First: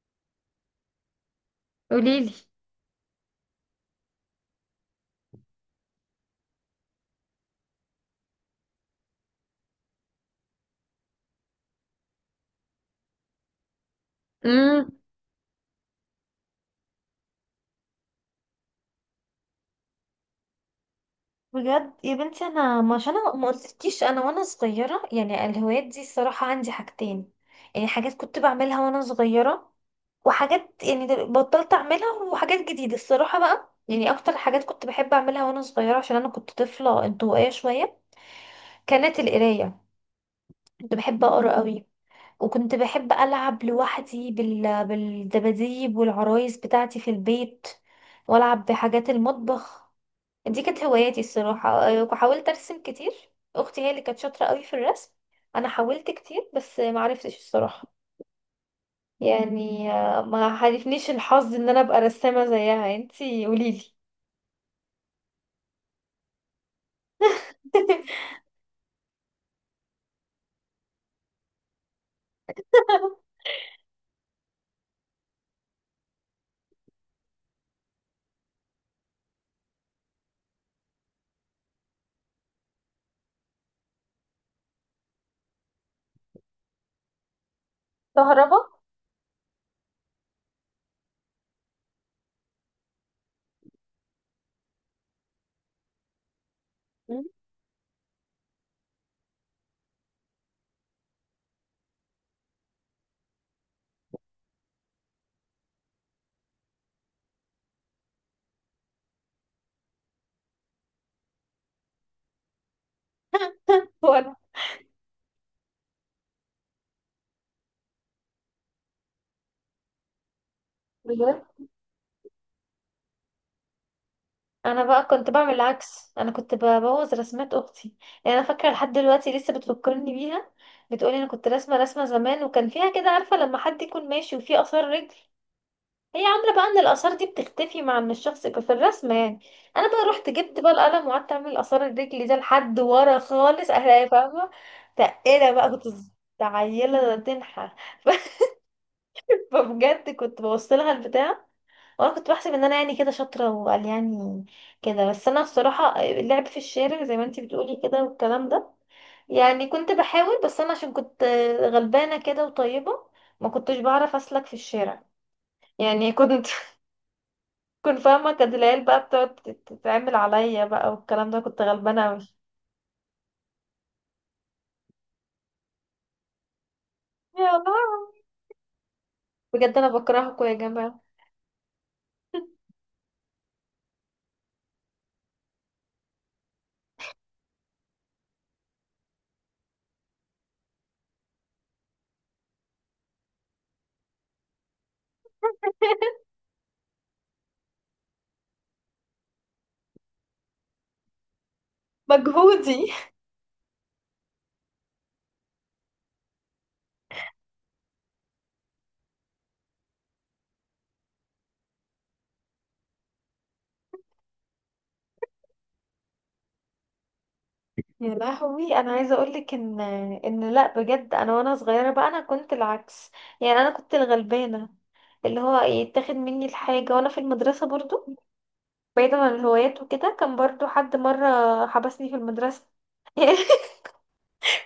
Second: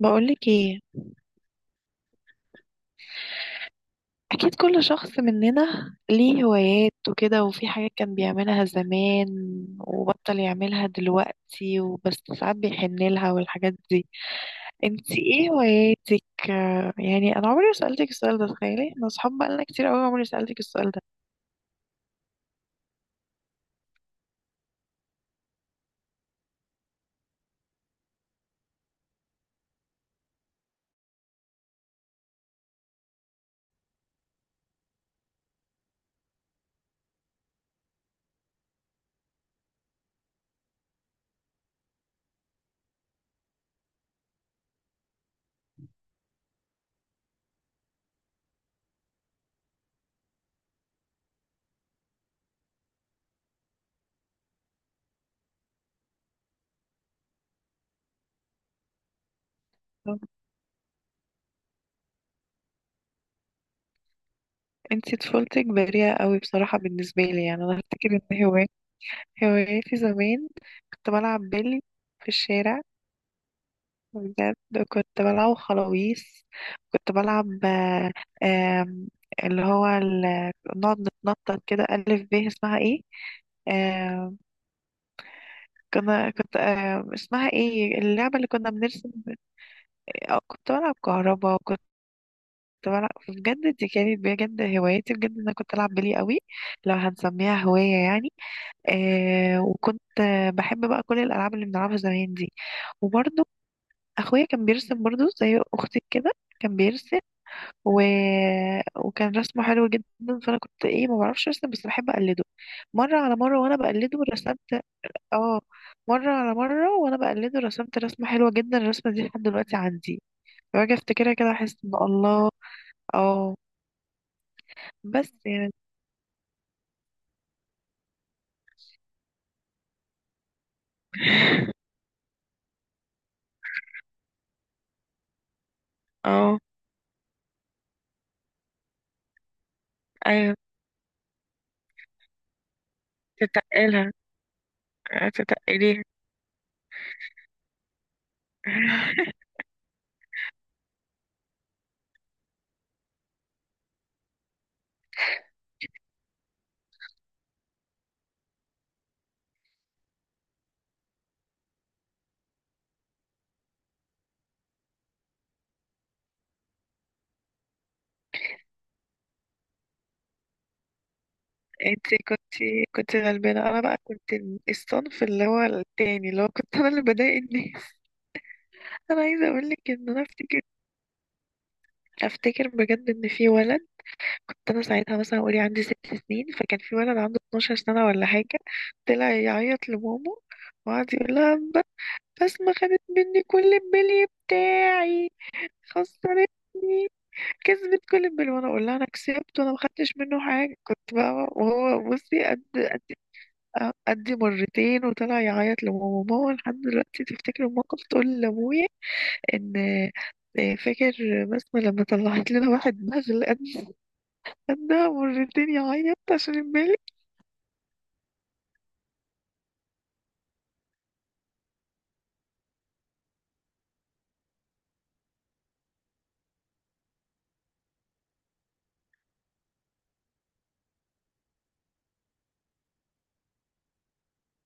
بقولك ايه، قوليلي. اكيد كل شخص مننا ليه هوايات وكده، وفي حاجات كان بيعملها زمان وبطل يعملها دلوقتي، وبس ساعات بيحن لها والحاجات دي. امم انتي ايه هواياتك؟ يعني انا عمري ما سألتك السؤال ده. تخيلي، انا اصحاب بقالنا كتير قوي، عمري ما سألتك السؤال ده. بجد يا بنتي، انا ما عشان انا ما قلتلكيش انا وانا صغيره، يعني الهوايات دي الصراحه عندي حاجتين. يعني حاجات كنت بعملها وانا صغيره، وحاجات يعني بطلت اعملها، وحاجات جديده. الصراحه بقى يعني اكتر حاجات كنت بحب اعملها وانا صغيره عشان انا كنت طفله انطوائيه شويه، كانت القرايه. كنت بحب اقرا قوي، وكنت بحب العب لوحدي بالدباديب والعرايس بتاعتي في البيت، والعب بحاجات المطبخ. دي كانت هواياتي الصراحة. وحاولت أرسم كتير. أختي هي اللي كانت شاطرة قوي في الرسم. أنا حاولت كتير بس ما عرفتش الصراحة. يعني ما حالفنيش الحظ إن أنا أبقى رسامة زيها. انتي قوليلي. انتي طفولتك بريئة قوي بصراحة، بالنسبة لي يعني انا افتكر ان هواياتي زمان كنت بلعب بيلي في الشارع، بجد. كنت بلعب خلاويص، كنت بلعب آه، آم، اللي هو نقعد نتنطط كده ألف ب، اسمها ايه؟ آه، كنت اسمها ايه اللعبة اللي كهربا. كنا بنرسم؟ كنت بلعب كهربا، وكنت بلعب بجد، دي كانت بجد هوايتي بجد، انا كنت العب بلي قوي لو مم. هنسميها هواية يعني. وكنت بحب بقى كل الالعاب اللي بنلعبها زمان دي. وبرضه اخويا كان بيرسم برضه زي اختي كده، كان بيرسم و... وكان رسمه حلو جدا. فانا كنت ايه، ما بعرفش ارسم بس بحب اقلده مره على مره، وانا بقلده وأنا رسمت. اه، مره على مره وانا بقلده رسمت رسمه حلوه جدا، الرسمه دي لحد دلوقتي عندي. باجي افتكرها بجد كده احس ان الله. اه، أنا بقى كنت بس بعمل يعني العكس، أنا كنت ببوظ رسمات أختي. يعني أنا فاكرة لحد دلوقتي لسه بتفكرني بيها. بتقولي أنا كنت راسمة رسمة زمان، وكان فيها كده، عارفة لما حد يكون ماشي وفيه آثار رجل، هي عاملة اه. بقى ان الآثار دي بتختفي مع ان الشخص يبقى في الرسمة يعني. انا بقى رحت ايوه، جبت بقى القلم وقعدت اعمل آثار الرجل ده لحد ورا خالص اهلاقي، تتقلها، فاهمة؟ تقيلة بقى. تتقليها. عيلة تنحى ف- فبجد كنت بوصلها البتاع. وانا كنت بحسب ان انا يعني كده شاطرة وقال، يعني كده. بس انا بصراحة اللعب في الشارع زي ما انتي بتقولي كده والكلام ده، يعني كنت بحاول بس انا عشان كنت غلبانة كده وطيبة، ما كنتش بعرف اسلك في الشارع. يعني كنت فاهمة، كانت العيال بقى بتقعد تتعمل عليا بقى والكلام ده. كنت غلبانة انت اوي. كنت غلبانه، انا بقى كنت الصنف اللي هو التاني، اللي هو كنت انا اللي بضايق يا الناس. لهوي، انا عايزه اقول بجد انا لك ان انا بكرهكم يا افتكر جماعة. افتكر بجد ان في ولد. كنت انا ساعتها مثلا، قولي عندي 6 سنين، فكان في ولد عنده 12 سنة ولا حاجة. طلع يعيط لماما وقعد يقول لها، بسمة خدت مني كل البلي بتاعي، خسرتني، كسبت كل البلي. وانا اقول لها انا كسبت وانا ما خدتش منه حاجة. كنت بقى وهو بصي قد مجهودي. قد قد مرتين، وطلع يعيط لماما. ماما لحد دلوقتي تفتكر الموقف تقول لابويا ان فاكر بسمة لما طلعت لنا واحد بغل، خدها مرتين يعيط عشان البالي. يا لهوي، انا عايزه اقولك ان لا بجد، انا وانا صغيره بقى انا كنت العكس. يعني انا كنت الغلبانه، اللي هو يتاخد مني الحاجه. وانا في المدرسه برضو، بعيدا عن الهوايات وكده، كان برضو حد مره حبسني في المدرسه.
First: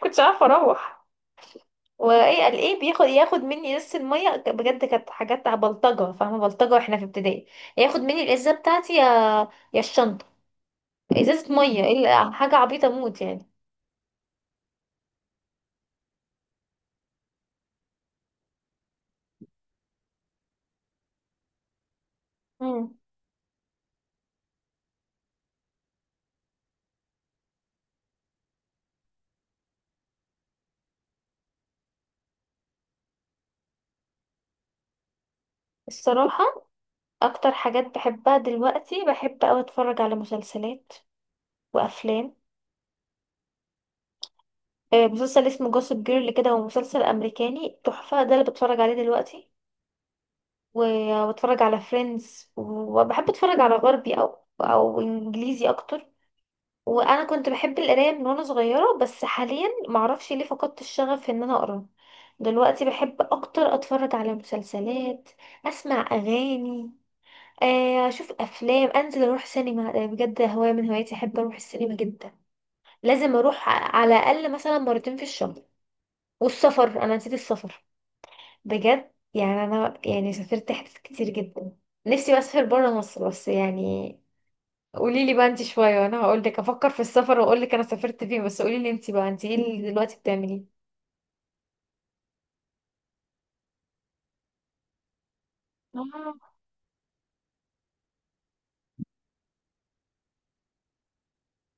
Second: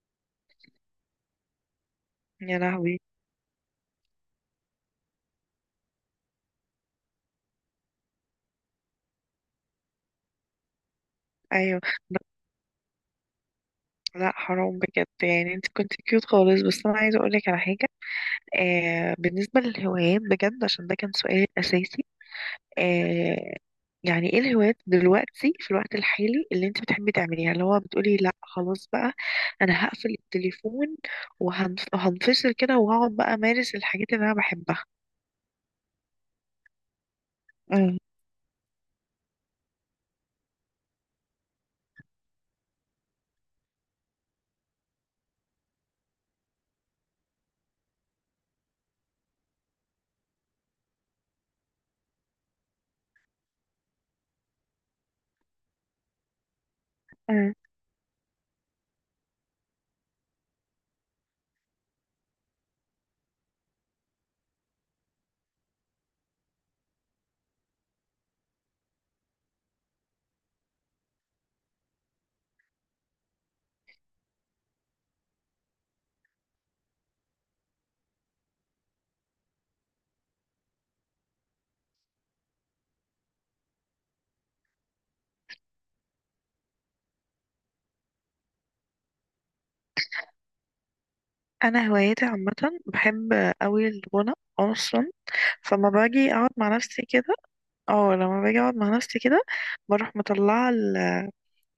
كنتش عارفه اروح. وايه قال يا ايه، لهوي. بياخد مني ازازه الميه، بجد كانت حاجات بلطجه، فاهمه؟ بلطجه واحنا في ابتدائي. ياخد مني الازازه بتاعتي يا الشنطه. ازازه ايوه، ميه، بس حاجه عبيطه موت يعني. لا حرام بجد، يعني انت كنت كيوت خالص. بس انا عايزه اقول لك على حاجه. آه، بالنسبه للهوايات بجد، عشان ده كان سؤال اساسي. مم. آه، يعني ايه الهوايات دلوقتي في الوقت الحالي اللي انت بتحبي تعمليها، اللي هو بتقولي لا خلاص بقى، انا هقفل التليفون وهنفصل كده، وهقعد بقى امارس الحاجات اللي انا بحبها. الصراحه اكتر حاجات مم. بحبها دلوقتي، بحب اوي اتفرج على مسلسلات وافلام. مسلسل اسمه جوسب جيرل كده، هو مسلسل امريكاني تحفه، ده اللي بتفرج عليه دلوقتي. وبتفرج على فريندز، وبحب اتفرج على غربي او انجليزي اكتر. وانا كنت أمم. بحب القرايه من وانا صغيره، بس حاليا معرفش ليه فقدت الشغف ان انا اقرا. دلوقتي بحب اكتر اتفرج على مسلسلات، اسمع اغاني، اشوف افلام، انزل اروح سينما. ده بجد هوايه من هواياتي، احب اروح السينما جدا. لازم اروح على الاقل مثلا مرتين في الشهر. والسفر، انا نسيت السفر. بجد يعني انا يعني سافرت حتت كتير جدا. نفسي بسافر بره مصر، بس يعني قولي لي بقى انت شويه وانا هقول لك. افكر في السفر واقول لك انا سافرت فين، بس قولي لي انت بقى، انت ايه اللي دلوقتي بتعمليه. انا هواياتي عامه، بحب قوي الغنى اصلا. فلما باجي اقعد آه. مع نفسي كده، اه لما باجي اقعد مع نفسي كده بروح مطلعه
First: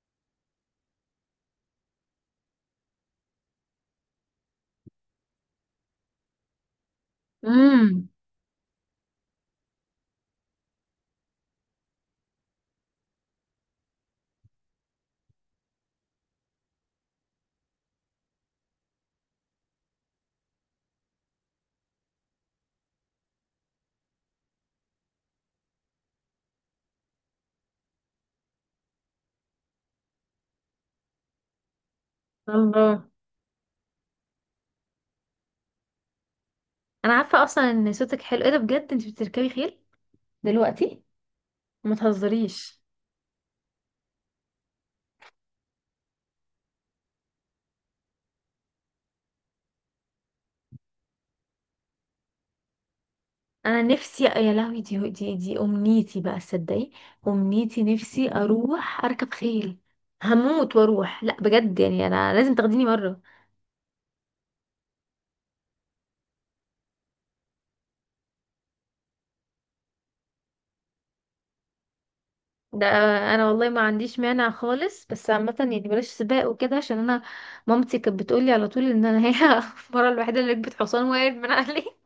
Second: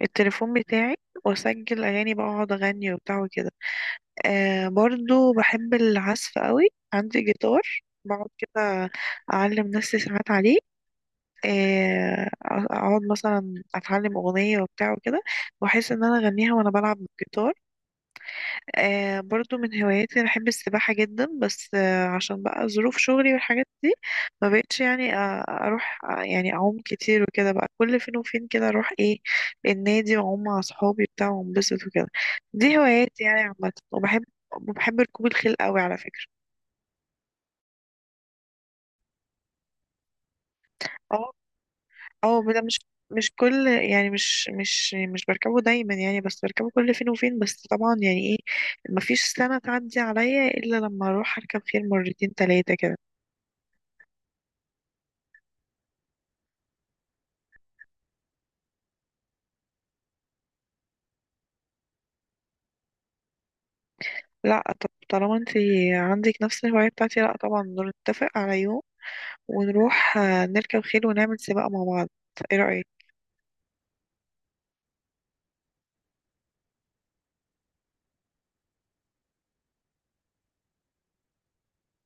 التليفون بتاعي، واسجل اغاني، بقى اقعد اغني وبتاع وكده. آه، برضو بحب العزف قوي. عندي جيتار امم. بقعد كده اعلم نفسي ساعات عليه. آه، اقعد مثلا اتعلم اغنيه وبتاع وكده، واحس ان انا اغنيها وانا بلعب بالجيتار. آه، برضو من هواياتي أنا بحب السباحة جدا. بس عشان بقى ظروف شغلي والحاجات دي، ما بقتش يعني أروح يعني أعوم كتير وكده. بقى كل فين وفين كده أروح إيه، النادي، وأعوم مع صحابي بتاع وأنبسط وكده. دي الله. هواياتي يعني عامة، وبحب ركوب الخيل قوي على فكرة. انا عارفه اصلا ان صوتك حلو، ايه ده بجد انت بتركبي خيل دلوقتي؟ اه. ما اه، ده مش تهزريش. مش كل يعني، مش بركبه دايما يعني، بس بركبه كل فين وفين. بس طبعا يعني ايه، مفيش سنة تعدي عليا إلا لما أروح أركب خيل مرتين تلاتة كده. انا نفسي، يا لهوي، دي امنيتي بقى، تصدقي؟ امنيتي نفسي اروح اركب خيل. هموت واروح، لا بجد يعني انا لازم تاخديني مره. لا، طب طالما انت عندك نفس الهواية بتاعتي، لا طبعا، نتفق على يوم ونروح نركب خيل ونعمل سباق مع بعض. ايه ده رأيك؟ انا والله ما عنديش مانع خالص، بس عامه يعني بلاش سباق وكده، عشان انا مامتي كانت بتقولي على طول ان انا هي المره الوحيده اللي ركبت حصان وقعت من عليه.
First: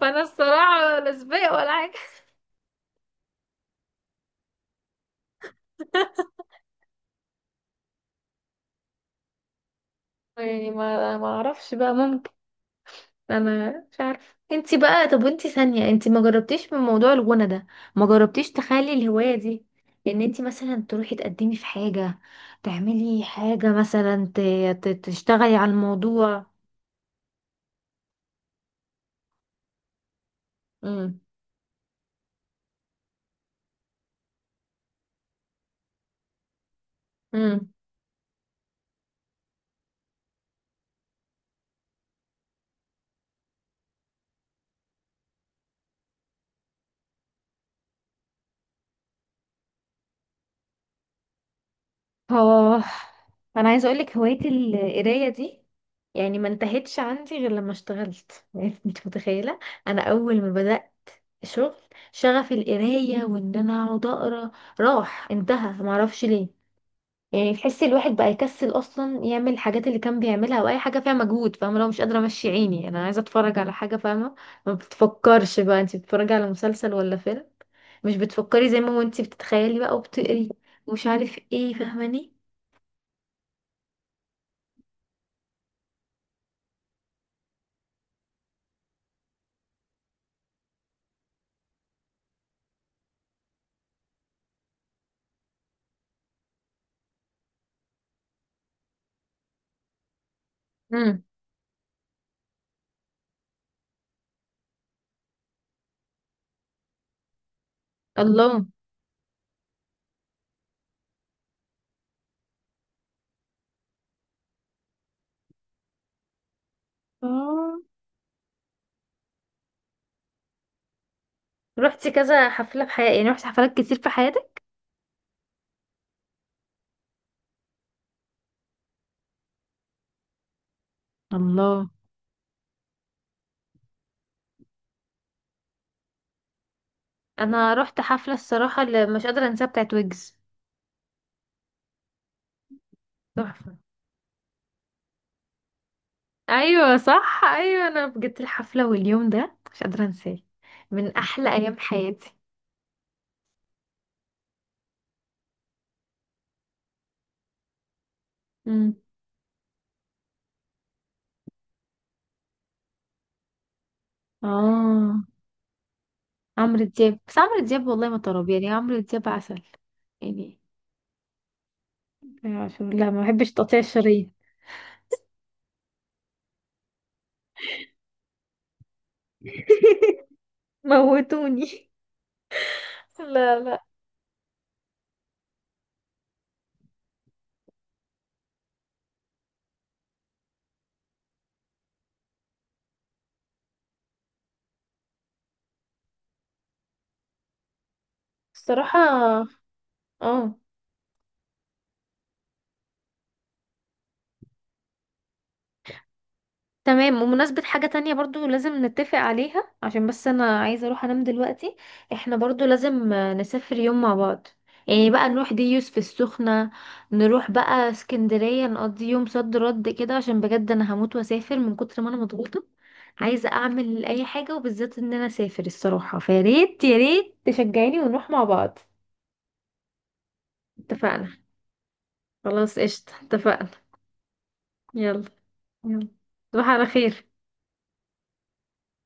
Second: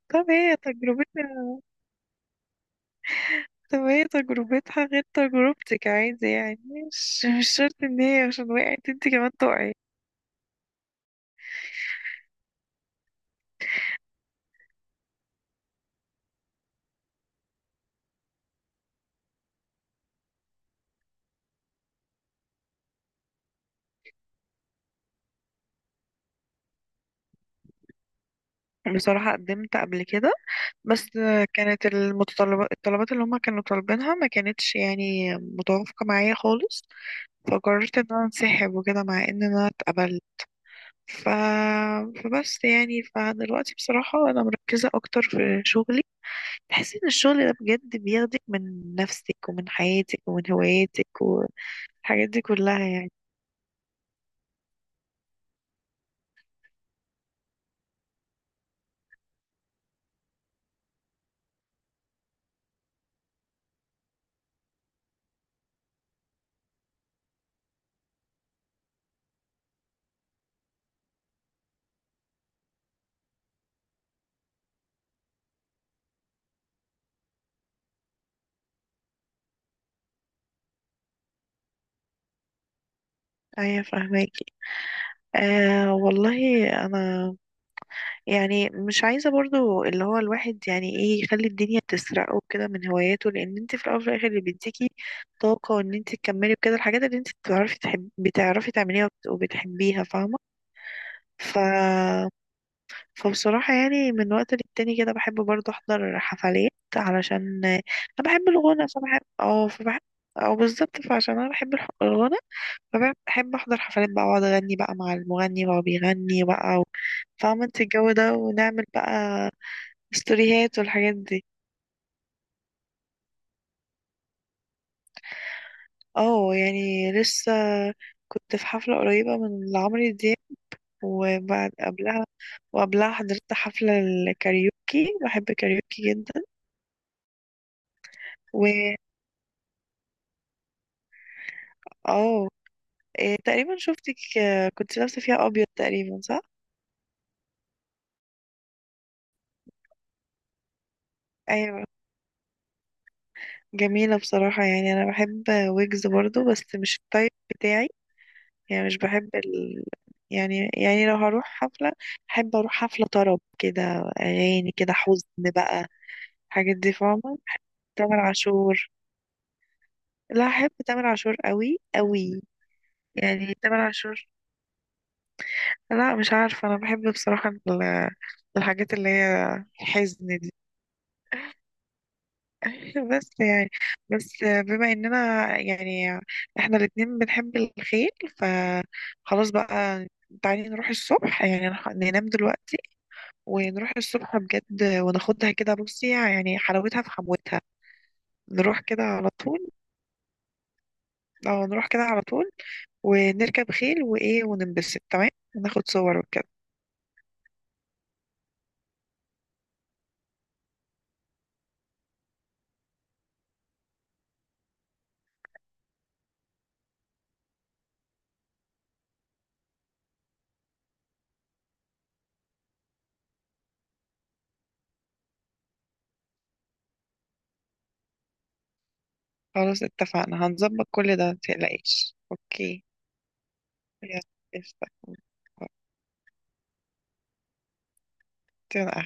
فانا طب هي الصراحه لا سباق تجربتنا ولا حاجه. طب هي تجربتها غير تجربتك عادي يعني، مش شرط ان هي عشان وقعت انت كمان تقعي. يعني ما اعرفش بقى، ممكن. انا مش عارفه. انتي بقى، طب وانتي ثانيه انتي ما جربتيش من موضوع الغنى ده؟ ما جربتيش تخلي الهوايه دي، ان انتي مثلا تروحي تقدمي في حاجه، تعملي حاجه مثلا تشتغلي على الموضوع. بصراحة قدمت قبل كده، بس كانت الطلبات اللي هما كانوا طالبينها ما كانتش يعني متوافقة معايا خالص. امم. فقررت ان انا انسحب وكده مع ان انا اتقبلت. ف... فبس يعني، فدلوقتي بصراحة أنا مركزة أكتر في شغلي. تحس إن الشغل ده بجد بياخدك من نفسك ومن حياتك ومن هواياتك والحاجات دي كلها اه، يعني. انا عايزه اقول لك، هوايه القرايه دي يعني ما انتهتش عندي غير لما اشتغلت. يعني انت متخيله، انا اول ما بدات شغل، شغف القرايه وان انا اقعد اقرا راح انتهى. ما اعرفش ليه. يعني تحسي الواحد بقى يكسل اصلا يعمل الحاجات اللي كان بيعملها او اي حاجه فيها مجهود، فاهمه؟ لو مش قادره امشي عيني، يعني انا عايزه اتفرج على حاجه، فاهمه؟ ما بتفكرش بقى انت بتتفرجي على مسلسل ولا فيلم، مش بتفكري زي ما هو انت بتتخيلي بقى وبتقري ومش عارف ايه، فاهماني؟ أيوة فاهماكي. آه، والله أنا يعني مش عايزة برضو اللي هو الواحد يعني إيه، يخلي الدنيا تسرقه كده من هواياته. لأن أنت في الأول وفي الآخر اللي بيديكي طاقة وإن أنت تكملي وكده الحاجات اللي أنت بتعرفي بتعرفي تعمليها وبتحبيها، فاهمة. ف فبصراحة يعني من وقت للتاني كده بحب برضه أحضر حفلات علشان أنا بحب الله. الغنى. فبحب أو بالظبط، فعشان أنا بحب الغنى، فبحب أحضر حفلات بقى وأقعد أغني بقى مع المغني وهو بيغني بقى. فاهمة اه. انت الجو ده، ونعمل بقى ستوريهات والحاجات دي. رحتي كذا حفلة في حياتك؟ يعني رحتي حفلات كتير في حياتك؟ اه، يعني لسه كنت في حفلة قريبة من لعمرو دياب. وبعد الله. قبلها وقبلها حضرت حفلة الكاريوكي، بحب الكاريوكي جدا. انا رحت حفلة الصراحة و اللي مش قادرة انساها، بتاعت ويجز. اه، إيه تحفة. تقريبا شفتك، كنت لابسة فيها أبيض تقريبا، صح؟ ايوه صح، ايوه انا بجد الحفلة واليوم ده مش قادرة انساه، من احلى ايام أيوة، حياتي. جميلة بصراحة. يعني أنا بحب ويجز برضو، بس مش التايب بتاعي. يعني امم. مش بحب يعني لو هروح حفلة، أحب أروح حفلة طرب كده، أغاني كده اه. حزن بقى، الحاجات عمرو دي، دياب، بس فاهمة، عمرو بحب دياب والله ما تامر طرب، يعني عاشور. عمرو دياب عسل لا، يعني. أحب تامر عاشور قوي قوي، عشان لا، ما بحبش يعني تقطيع تامر عاشور. الشرايين. لا مش عارفة، أنا بحب بصراحة الحاجات اللي هي الحزن. موتوني. بس لا يعني، لا. بس بما اننا يعني احنا الاتنين بنحب الخيل، فخلاص بقى، تعالي نروح الصبح، يعني ننام دلوقتي ونروح الصبح بجد وناخدها كده، بصي يعني حلاوتها في حموتها. نروح كده الصراحة. على طول، اه. اه نروح كده على طول ونركب خيل وايه، وننبسط تمام، وناخد صور وكده. تمام، ومناسبة حاجة تانية برضو لازم نتفق عليها، عشان بس أنا عايزة أروح أنام دلوقتي. احنا برضو لازم نسافر يوم مع بعض. يعني بقى نروح ديوس في السخنة، نروح بقى اسكندرية، نقضي يوم صد رد كده، عشان بجد أنا هموت وأسافر من كتر ما أنا مضغوطة. عايزة أعمل أي حاجة، وبالذات إن أنا أسافر الصراحة، فياريت ياريت تشجعيني ونروح مع بعض. خلاص اتفقنا، هنظبط كل اتفقنا. ده متقلقيش، خلاص اوكي. قشطة، اتفقنا. يلا، قشطة. يلا. يلا. تصبح على خير. يلا.